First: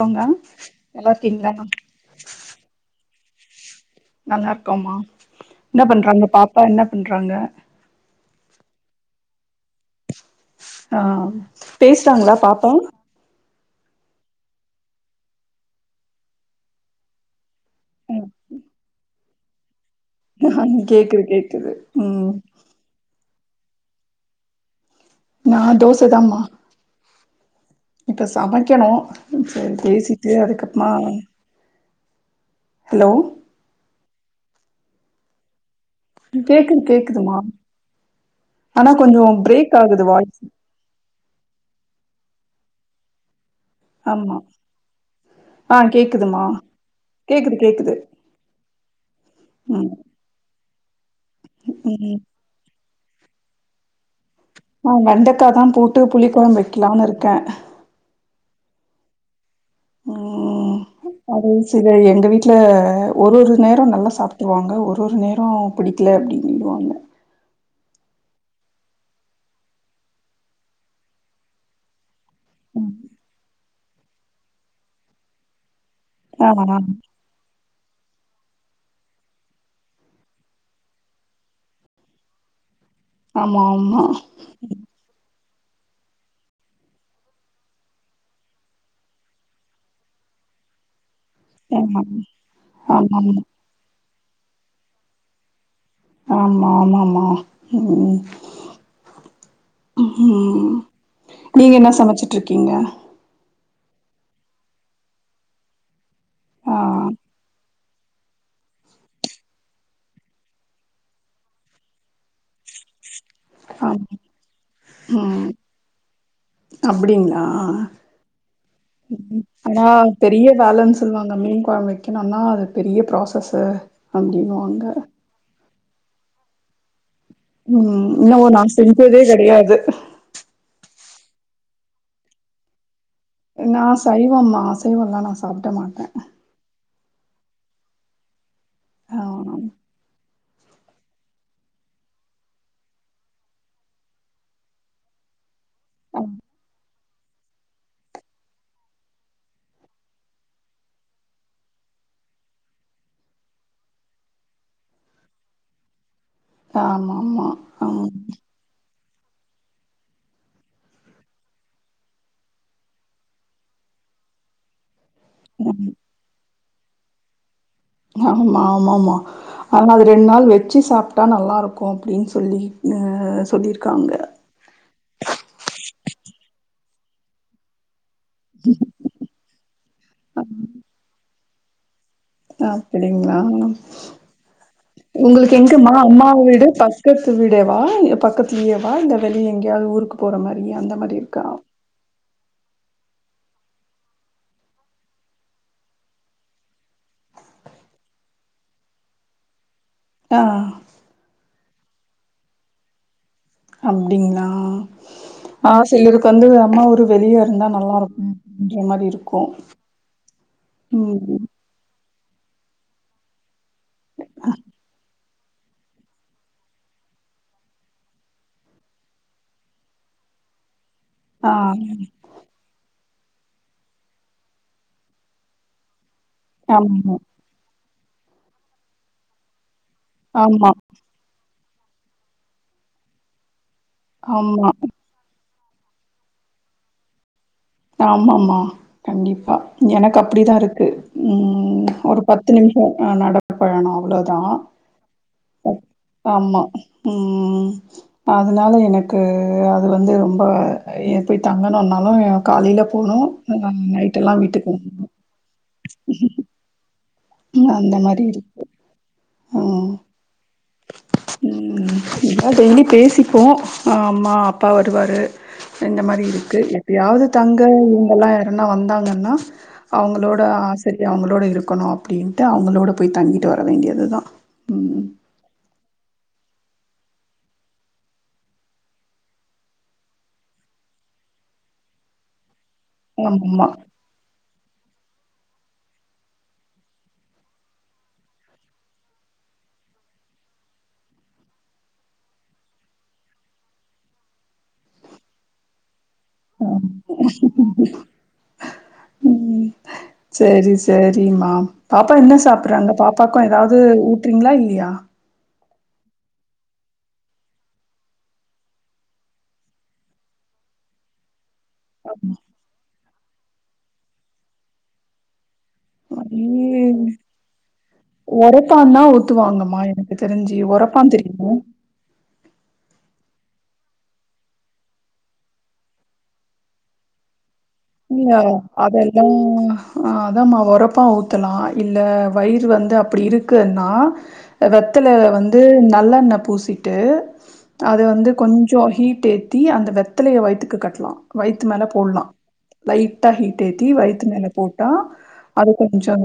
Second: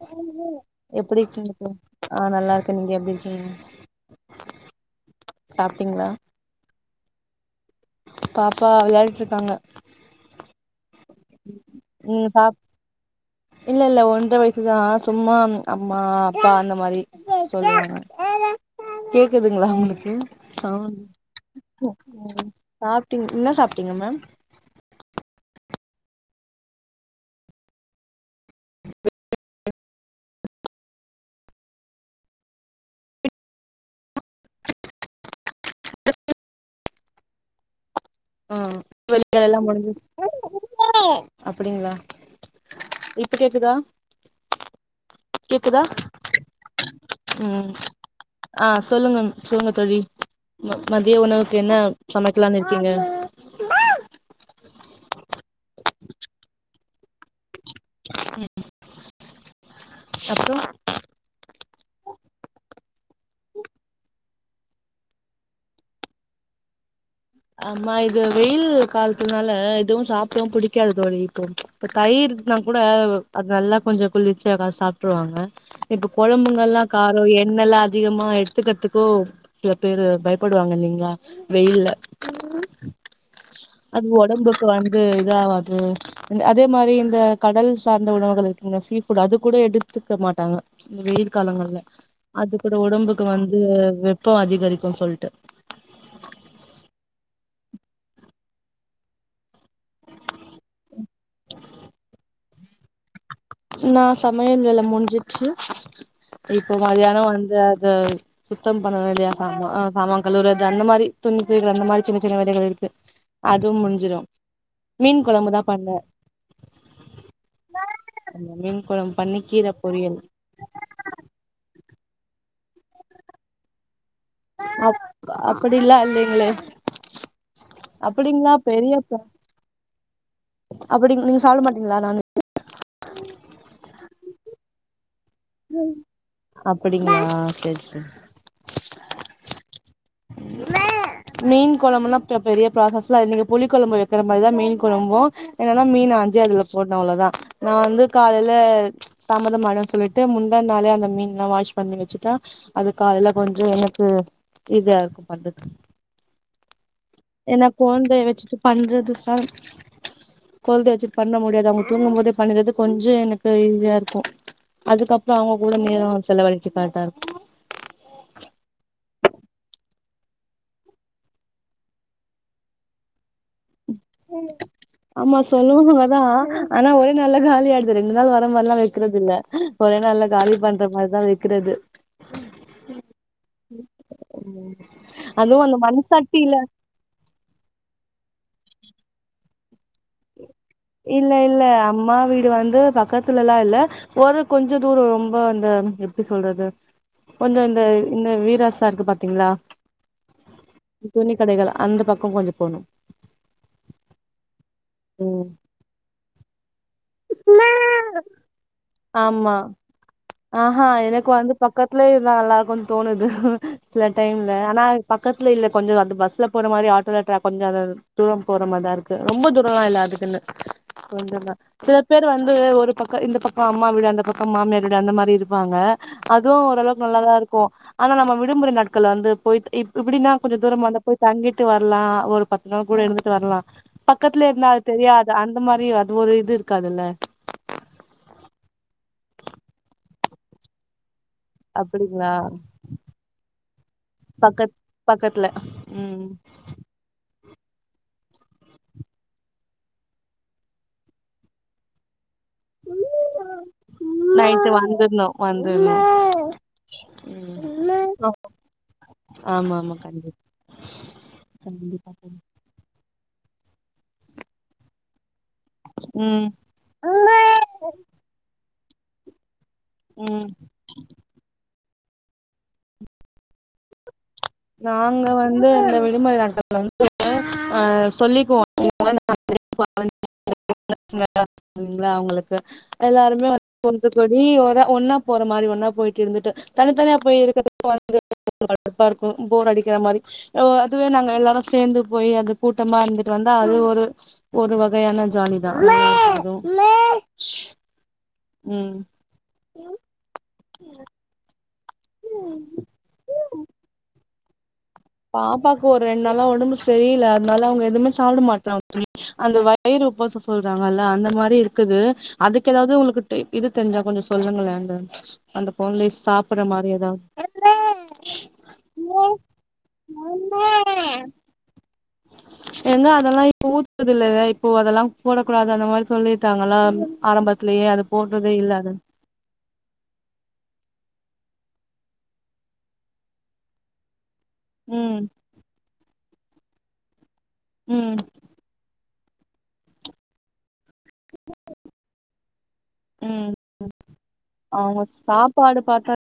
போங்க நல்லா எப்டி இருக்கீங்களா இருக்கிங்க ப்ரோ ஆ நல்லா இருக்கேன் நீங்க எப்டி இருக்கீங்க நல்லா இருக்கோம்மா என்ன சாப்ட்டீங்களா பண்றாங்க பாப்பா என்ன பண்றாங்க பாப்பா விளையாடிட்டுருக்காங்க ஆ ம் பேஸ்றாங்ளா சாப் பாப்பா இல்ல இல்ல ஒன்ற வயசுதா சும்மா அம்மா அப்பா அந்த மாதிரி சொல்லுவாங்க கேக்குதுங்ளா உங்களுக்கு ஆ சவுண்ட் கேக்குது கேக்குது ம் சாப்ட்டீங் என்ன சாப்ட்டீங்க மேம் நா தோசதாமா இப்ப சமைக்கணு செரி பேசிட்டு அதுக்கப்பறமா ஹலோ ம் கேக்குது கேக்குதுமா ஆ ஆனா கொஞ்சோ பிரேக் ஆகுது வாய்ஸ் அப்டிங்ளா இப்ப கேக்குதா ஆமா ஆ கேக்குதா கேக்குதுமா கேக்குது ம் கேக்குது ஆ சொல்லுங்க சொல்லுங்க ம் தோழி மதிய உணவுக்கு என்ன ம் சமைக்கலான்னு இருக்கீங்க ஆ வெண்டக்காதா போட்டு புளி கொழம்பு வைக்கலானு இருக்கே ம் அப்றோ அதுவு செரிதா எங்க வீட்ல ஒரு ஒரு நேரோ நல்லா சாப்ட்டுவாங்க ஒரு ஒரு நேரோ புடிக்ல அப்டின்னு விடுவாங்க ஆமா இது வெயில் காலத்துனால எதுவு சாப்டவு பிடிக்காது தோழி இப்போ இப்ப தயிர் னா கூட ம். அது நல்லா கொஞ்சோ குளிர்ச்சியா எதா சாப்ட்ருவாங்க இப்ப ஆமா கொழம்புங்கல்லா காரோ எண்ணெயெல்லா அதிகமா எடுத்துக்கிறதுக்கோ சில பேரு பயப்படுவாங்க இல்லைங்ளா வெயில்ல ஆமா ஆமா அது ஒடம்புக்கு வந்து இத ஆவாது அதே மாரி இந்த கடல் சார்ந்த உணவுகள் இருக்குங்க சீ ஃபுட் அது கூட எடுத்துக்க மாட்டாங்க இந்த வெயில் காலங்கள்ல ஆமா அது கூட ஒடம்புக்கு ஆமாமா வந்து வெப்ப அதிகரிக்கு சொல்ட்டு ஆமா ஆமாமா ம் ம் நீங்க என்ன சமச்சிட்ருக்கீங்க நா சமையல் வேல முஞ்சிச்சு ஆ இப்ப மதியான வந்து அது சுத்த பண்வே இல்லையா சாமா சாமா கழுவுறது அந்த மாரி துணி துவைக்கனு அந்த மாரி சின்ன சின்ன வேலைகள் இருக்கு அதும் ஆமா முஞ்சுரும் மீன் ம் கொழம்புதா பண்ணே அப்டிங்ளா அந்த மீன் கொழம்பு பண்ணி ம் கீர ஆனா பொரியல் பெரிய பேலன்ஸ் சொல்லுவாங்க மீன் கொழம்பு வைக்கணுன்னா அது பெரிய ப்ராசஸ்சு அப்டின்னு வாங்க அப்டில்லா இல்லைங்ளே ம் இன்ன ஓ நா செஞ்சதே கெடையாது அப்டி நீங்க சாப்ட மாட்டீங்ளா நான் வெ நா சைவம்மா அசைவல்லா நா சாப்ட மாட்ட அப்டிங்ளா சேர் சேரி ஆ மீன் கொழம்புன்னா இப்ப பெரிய ப்ராசஸ்ல இல்லைங்க புளி கொழம்பு வைக்கிற மாரிதா மீன் கொழம்பு என்னன்னா மீன் ஆஞ்சு அதுல போட்ணு அவ்ளதா நா வந்து காலைல தாமதம் ஆடுன்னு சொல்லிட்டு முந்தா நாளே அந்த மீன்ல்லா வாஷ் பண்ணி வச்சுட்டா அது காலைல கொஞ்சோ எனக்கு இத இருக்கு பண்றதுக் ஆமா ஆமா என்ன கொழ்ந்தைய ஆமா வச்சுட்டு பண்றதுதான் குழந்த வெச்சிட்டு பண்ண முடியாது அவங்க தூங்கு போது பண்றது கொஞ்ச எனக்கு ஈஸியா இருக்கு அதுக்கப் ல அவங்க கூட நேர செலவழிக்க பாத்தாரு ஆமா ஆமாமா ஆனா அது ரெண்டு நாள் வெச்சு சாப்ட்டா நல்லா இருக்கு அப்டின்னு சொல்லி னு சொல்லியிருக்காங்க ஆமா சொல்லுனு வதா ஆனா ஒரே நால்ல காலி ஆயிடு ரெண்டு நாள் வர மாரிலா வைக்கறதுல்ல ஒரே நாள்ல காலி பண்ற மாரிதா வைக்கிறது அப்டிங்களா உங்களுக்கு அதுவு அந்த எங்கமா மண் அம்மா சட்டில வீடு பஸ் பக்கத்து வீடேவா பக்கத்துலேயேவா இந்த வெளிய எங்கேயாவது ஊருக்கு போற மாரி அந்த மாரி இல்ல இருக்கா இல்ல அம்மா வீடு வந்து பக்கத்துலலா இல்ல ஒரு கொஞ்ச தூரோ ரொம்ப அந்த எப்டி சொல்றது கொஞ்ச இந்த இந்த வீராசா இருக்கு பாத்தீங்களா ஆ துணி கடைகள் அந்த பக்க கொஞ்ச போணு அப்டீங்களா ம் ஆ சிலருக்கு வந்து அம்மா ஊரு வெளிய இருந்தா நல்லா இருக்கு அப்டின்ற மாரி இருக்கு ஆமா ஆஹா எனக்கு ம் வந்து பக்கத்துலே இருந்தா நல்லா இருக்கு தோணுது சில டைம்ல ஆனா ப பக்கத்துல இல்ல கொஞ்சோ அந்த பஸ்ல போற மாரி ஆட்டோல ட்ர கொஞ்ச அது தூர போற மாரிதா இருக்கு ரொம்ப தூரல்லா இல்ல அதுக்குன்னு கொஞ்சதா ஆ பேர் வந்து ஒரு பக்க இந்த பக்க அம்மா வீடு அந்த பக்க மாமியார் வீடு அந்த மாரி இருப்பாங்க அதுவு ஓரளவுக்கு ஆமா நல்லாதா இருக்கு ஆனா நம்ம விடுமுறை நாட்கள் வந்து போய் இ இப்டின்னா கொஞ்ச ஆமா, தூர அங்க போய் தங்கிட்டு வர்லா ஒரு பத்து நாள் கூட இருந்துட்டு வர்லா பக்கத்துல ஆமா, இருந்தா அது தெரியாது அந்த மாரி அது ஒரு இது இருக்காதுல்ல ஆமாமா கண்டிப்பா எனக்கு அப்டிதா இருக்கு ம் ம் ஒரு அப்டிங்களா பத்து நிமிஷொ எ நட பயணோ அவ்ளோதா பக்கத் பக்கத்துல ம் ஆமா ம் அதனால எனக்கு அது வந்து ரொம்ப எ போய் தங்கணுன்னாலு காலில போனோ ம் நைட் எல்லா நைட்டு வீட்டுக்கு வரனு வந்துர்ணு வந்துர்ணு அந்த மாரி ம் இருக்கு ஆமா ம் ஆமா கண்டிப்பா ம் கண்டிப்பா எல்லா டெய்லி பேசிப்போ அம்மா அப்பா வருவாரு இந்த மாரி ம் இருக்கு எப்பயாவது தங்க இவங்க எல்லா யாருன்னா வந்தாங்கன்னா அவங்களோட ம் ஆசரிய அவங்களோட இருக்கணு அப்டின்ட்டு அவங்களோட போய் தங்கிட்டு வர வேண்டியதுதா ம் நாங்க வந்து இந்த விடுமுறை நாட்கள்ல வந்து ஆ சொல்லிக்குவோ [inaudible] [inaudible] ல அவங்களுக்கு எல்லாருமே ஆமாமா வந் து தோழி ஒரு அ ஒன்னா போற மாரி ஒன்னா போயிட்டு இருந்துட்டு தனித்தனியா போயி இருக்கிறதுக்கு வந்து ப போர் அடிக்காத மாரி ஒ அதுவே நாங்க எல்லாரு சேர்ந்து போய் அது கூட்டமா இருந்துட்டு வந்தா அது ஒரு ஒரு வகையான ஜாலிதா எல்லாரு கொஞ்சோ [unintelligible] ம் செரி சரிமா பாப்பா என்ன சாப்பிறாங்க பாப்பாக்கு ஏதாவது ஊட்றிங்களா இல்லையா பாப்பாக்கு ஒரு ரெண்டு நாளா ஒடம்பு சரியில அதனால அவங்க எதுவுமே சாப்பிட மாட்றாங்க தோழி அந்த வயிறு உபசொ சொல்றாங்கல்ல அந்த மாரி இருக்குது ஆமா. அதுக்கு ஏதாவ்து உங்களுக்கு டை இது தெரிஞ்சா கொஞ்சோ சொல்லுங்களே அந்த கொழந்தை சாப்புட்ற மாரி ஏதாவது ஒரைப்பாந்தா ஊத்துவாங்கமா எனக்கு தெரிஞ்சி ஒரப்பா தெரியுமா [inaudible] எங்க அதெல்லா இப்போ ஊத்றது இல்லல இப்போ அதெல்லா போடக்கூடாது அந்த மாரி சொல்லிட்டாங்களா ஆரம்பத் இல்ல அதெல் லா ஆ அதாம்மா ஒரப்பா ஊத்தலா இல்ல வயிறு வந்து அப்டி இருக்குன்னா ம் வெத்தலைல வந்து நல்லெண்ண பூசிட்டு அத ம் வந்து கொஞ்சோ ஹீட் ஏத் தி அந்த வெத்தலைய வயித்துக்கு கட்லா வயித்து மேல போட்லா லைட்டா ம் ஹீட் ஏத்தி வயித்து மேல போட்டா அவங்க அது கொஞ்சோ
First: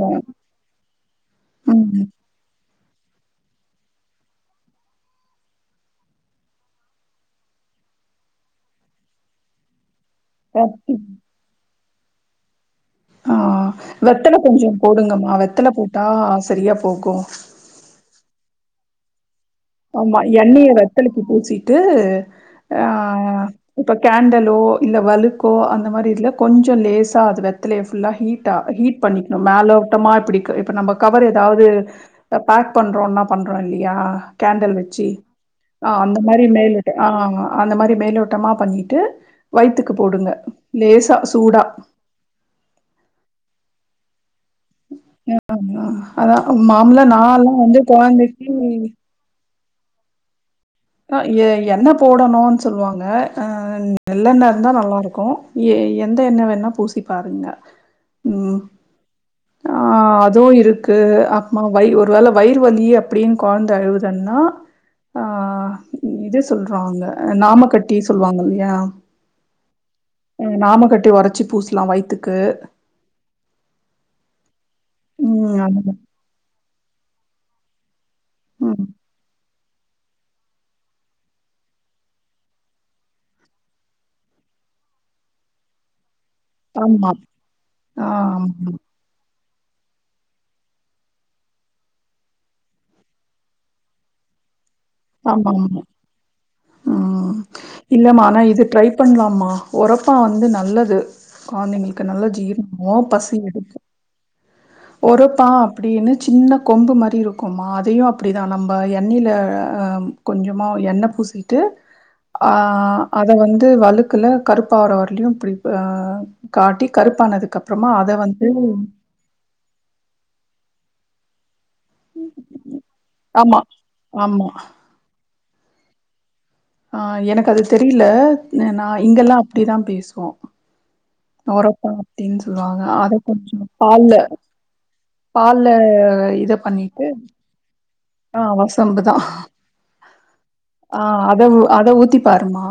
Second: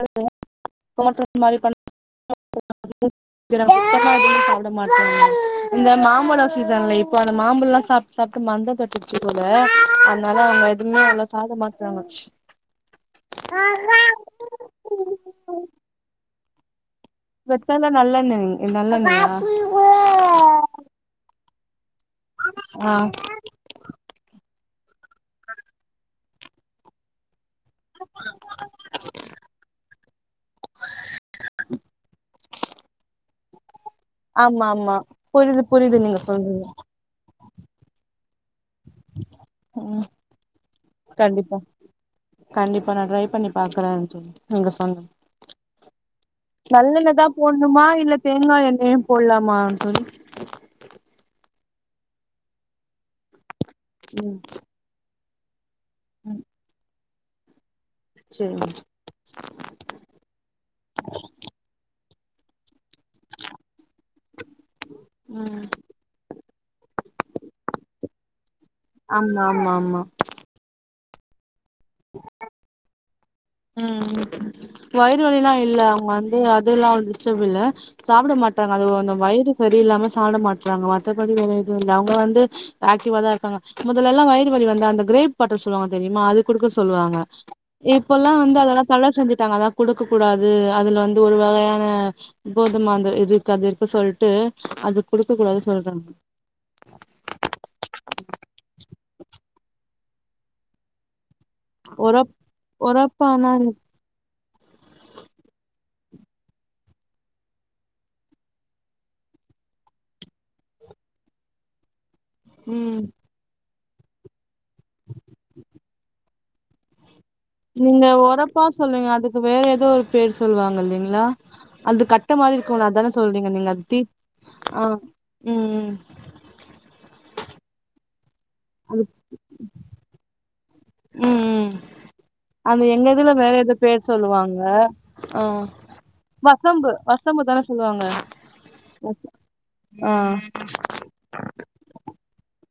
[unintelligible] எனக்கு சுத்தமா [inaudible] சாப்புடமாட்டே இந்த மாம்பழோ சீசன்ல இப்போ அந்த மாம்பழ்லா சாப் சாப்ட்டு மந்த தட்டுச்சு போல அதுனால அவங்க வெத்- எதுவுமே அவ்ளவா சாப்ட மாட்றாங்க ஆ வெத்தல கொஞ்சோ போடுங்கமா வெத்தல போட்டா சரியா போகு வெத்தல நல்லெண்ணெய் நல்லெண்ணையா ஆமா எண்ணெய வெத்தலைக்கு பூசிட்டு ஆ ஆஹ் இப்ப கேண்டலோ இல்ல வலுக்கோ அந்த மாரி இதுல கொஞ்சோ லேஸா அது வெத்தலய ஃபுல்லா ஹீட் டா ஹீட் பண்ணிக்ணு மேலோட்டமா இப்டிக் இப்ப நம்ம கவர் எதாவது த பேக் பண்றோனக பண்றோ இல்லையா ஆமா கேண்டல் ஆமா வச்சி புரியுது ஆ புரியுது அந்த நீங்க மாரி சொல்றது மேல ஆஹ் அந்த மாரி மேலோட்டமா பண்ணி ட்டு வயித்துக்கு ம் போடுங்க லேசா கண்டிப்பா சூடா கண்டிப்பா நா ட்ரை பண்ணி பாக்குறேச்சி நீங்க சொன் ஆமா அதான் மாமூலா நல்லெண்ணதா நான்லாம் வந்து போடணுமா இல்ல கொழந்தைக்கு தேங்கா எண்ணெயே போட்லாமா தோழி ஆ எ என்ன போடணூன் சொல்லுவாங்க ஆ ம் நெல்லண்ண இருந்தா நல்லாருக்கு ஏ எந்த ம் எண்ணெ வேணா பூசி பாருங்க உம் சேரிங்க ஆ அதுவு இருக்கு அப்மா வய் ஒரு வேள வயிறு வலி அப்டின் கொழந்த அழுவுது தன்னா ஆஹ் ம் இது சொல்றோல்ல நாமக்கட்டி சொல்வாங்க இல்லையா ஆமா ஆமா ஆமா ம் நாமக்கட்டி ஒரச்சி பூசலா வயித்துக்கு உம் வயிறு வலிலா ம் இல்ல அவங்க வந்து அதுல்லா டிஸ்டப் இல்ல சாப்புட மாட்றாங்க அதுவ் அந்த வயிறு சரியில்லாம சாப்ட மாட்றாங்க மத்த படி வேற எதுவு இல்ல அவங்க வந்து ஆக்டிவாதா இருக்காங்க முதலைலா வயிறுவலி வந்தா அந்த கிரேப் பாட்டில் சொல்லுவாங்க தெரியுமா அது குடுக்க அந்த மா ம் ஆமா சொல்லுவாங்க இப் ஆ கலர் செஞ்சிட்டாங்க அதா குடுக்க கூடாது அதுல வந்து ஒரு வகையான போதுமாந்து இதுக் அது இருக்கு சொல்ட்டு அது குடுக்க ஆமா கூடாது சொல்றாங்க உம் இல்லமா ஆனா இது ட்ரை பண்லாமா ஒரப்பா வந்து நல்லது கொழந்தைங்களுக்கு நல்ல ஒரப் ஜீரணமு பசி ஒரப்பானா எடுக்கு ஒரப்பா அப்டீனு சின்ன கொம்பு மாறி இருக்குமா அதையு அப்டிதா நம்ம எண்ணெயில ஆ கொஞ்சமா எண்ணெ பூசிட்டு ஆ ம் அத வந்து வழுக்குல கருப்பாவுர வரைலயு இப்டி ஆ காட்டி கருப்பானதுக்கப் நீங்க ஒரப்பா சொல்வீங்க அதுக்கு வேற ஏதோ ஒரு பேர் சொல்வாங்க இல்லைங்களா அந்த கட்ட மாறி இருக்குல அதான சொல்றீங்க ஆமா நீங்க அது தி ஆமா ஆ உம் உம் ஆ எனக்கு அது தெரியலே நு நா இங்கெல்லா அப்டிதா பேசுவோ ம் ம் ம் ஒரப்பா அப்டின்னு சொல்லுவாங்க அந்த எங்க அத இதுல வேற கொஞ்சோ ஏதோ பேர் பால்ல சொல்லுவாங்க ஆ பால்ல இத வசம்பு பண்ணிட்டு வசம்பு தான சொல்லுவாங்க ஆ வசம்புதா ஆ ஆ அத ஊ அத ஊத்தி பாருமா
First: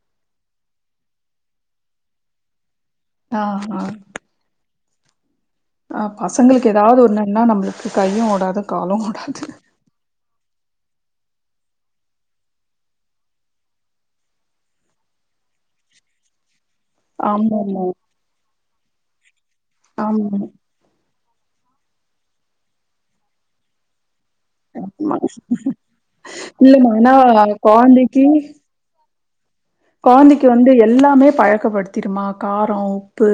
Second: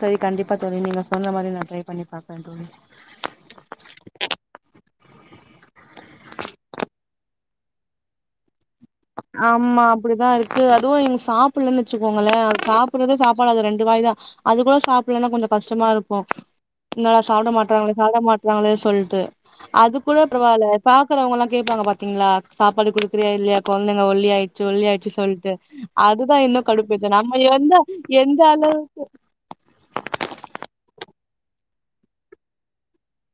செரி கண்டிப்பா தோழி நீங்க சொன்ன மாறி நான் ட்ரை பண்ணி பாக்கற தோழி ஆ ஆ ஆ பசங்களுக்கு ஏதாவது ஒண்ணுண்ணா நம்பளுக்கு கையு ஓடாது காலும் ஓடாது ஆமா அப்டிதா இருக் கு அதுவு இங்க சாப்பிலன்னு வச்சுக்கோங்களே அது சாப்டுறதே சாப்பாடு அது ரெண்டு வாய் தா அது கூட சாப்பலன்னா கொஞ்சோ கஷ்டமா இருக்கு என்னாடா சாப்ட ஆமாமா மாட்டறாங்களே சாப்ட மாட்டறாங்களே சொல்ட்டு அது கூட ஆமா பரவால்ல பாக்குறவுங்கல்லா கேப்பாங்க பாத்தீங்களா சாப்பாடுக் குடுக்குறியா இல்லயா குழந்தைங்க ஒல்லியாய்ட ச்சு ஒல்லியாச்சு ஆமா சொல்ட்டு அதுதா இன்னு இல்லமா ஆனா கடுப்பேருது நம்ம எந்த கொழந்தைக்கு எந்த அளவு கொழந்தைக்கு வந்து எல்லாமே பழக்கப்படுத்திருமா காரோ உப்பு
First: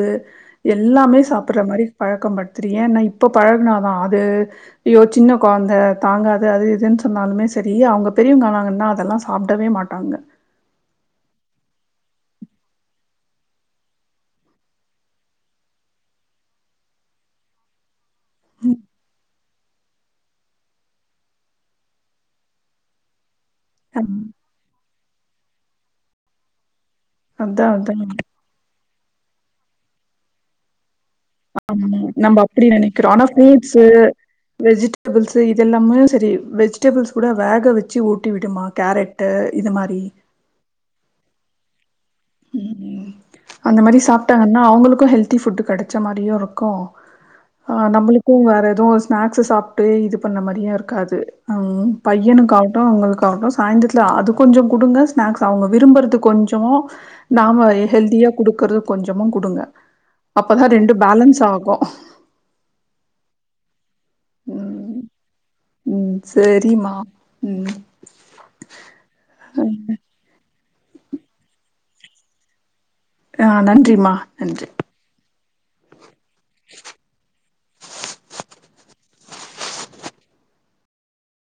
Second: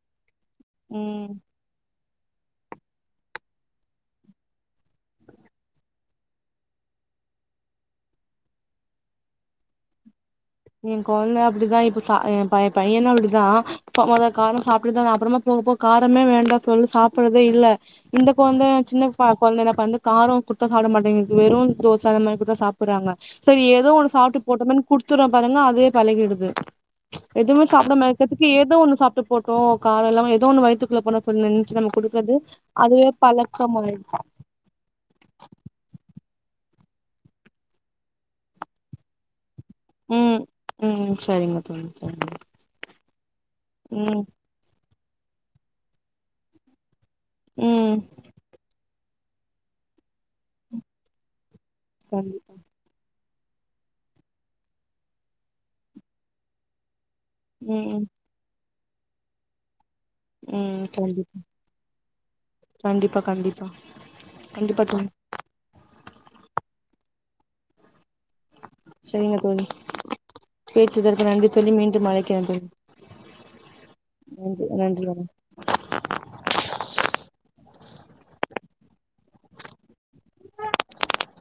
எல்லாமே ம் சாப் பற மாறி பழக்கம் படுத்துறு ஏனா இப்ப பழகுனாதா அது ஐயோ சின்ன கொழந்த தாங்காது அது இதுன்னு சொன்னாலுமே செரி அவுங்க பெரியவங்கானாங்கன்னா அதெல்லா சாப்டவே மாட்டாங்க எ கொந்த அப்டிதா இப்ப சா எ பை பையனு அப்டிதா மொத காரோ சாப்ட்டுதாத அப்பறமா போக போக காரமே வேண்டா சொல்லி சாப்புறதே இல்ல இந்த கொழந்த சின்ன பா கொழந்த என்னா பண்து காரோ கொடுத்தா சாப்ட மாட்டேங்குது வெறு தோச அது மாறி குடுத்தா சாப்புறாங்க செரி ஏதோ ஒன்னு சாப்ட்டு போட்டுமேன் குடுத்துறோ பாருங்க அதுவே பழகிடுது எதுமே அதா சாப்ட அதா மே ஏதோ ஒண்ண சாப்ட்டு போட்டு காரோ இல்லாம ஏதோ ஒன்னு வயத்துக்குள்ள போனா ஆமா நம்ம அப்டி நெனைக்கிறோ ஆனா ஃப்ரூட்ஸ் பழக்கமாயிடுச்சு வெஜ்ஜிடே டேபிள்ஸ்ஸு இது எல்லாமே செரி வெஜிடபிள்ஸ் கூட வேக வச்சு ஊட்டி விடுமா கேரட்டு இது மாறி ம் ம் செரிங்க தோழி சரிங்க ம் ம் அந்த மாரி ம் சாப்ட்டாங்கன்னா அவுங்களுக்கு ஹெல்தி ஃபுட்டு கெடைச்ச மாரியு இருக்கு ஆ ம் நம்பளுக்கும் வேற எதவு ஸ்நாக்ஸ்ஸு சாப்ட்டு இது பண்ண மாரியு இருக்காது ம் கண்டிப்பா பையனுக்கா ட்டு உங்களுக்கு ஆகு சாய்ந்திரத்துல அது கொஞ்சோ குடுங்க ஸ்நாக்ஸ் அவுங்க விரும்புறது கொஞ்சோ நாம ம் ஹெல்தியா குடுக்கறது கொஞ்சமு குடுங்க அப்பதா ம் ரெண்டு கண்டிப்பா பேலன்ஸ் ஆகு கண்டிப்பா கண்டிப்பா கண்டிப்பா ம் தோழி ம் சேரிம்மா ம் சேரிங்க தோழி பேசுனதற்கு நன்றி தோழி மீண்டு அழைக்கிற தோழி ஆ நன்றிம்மா நன்றி நன்றி வண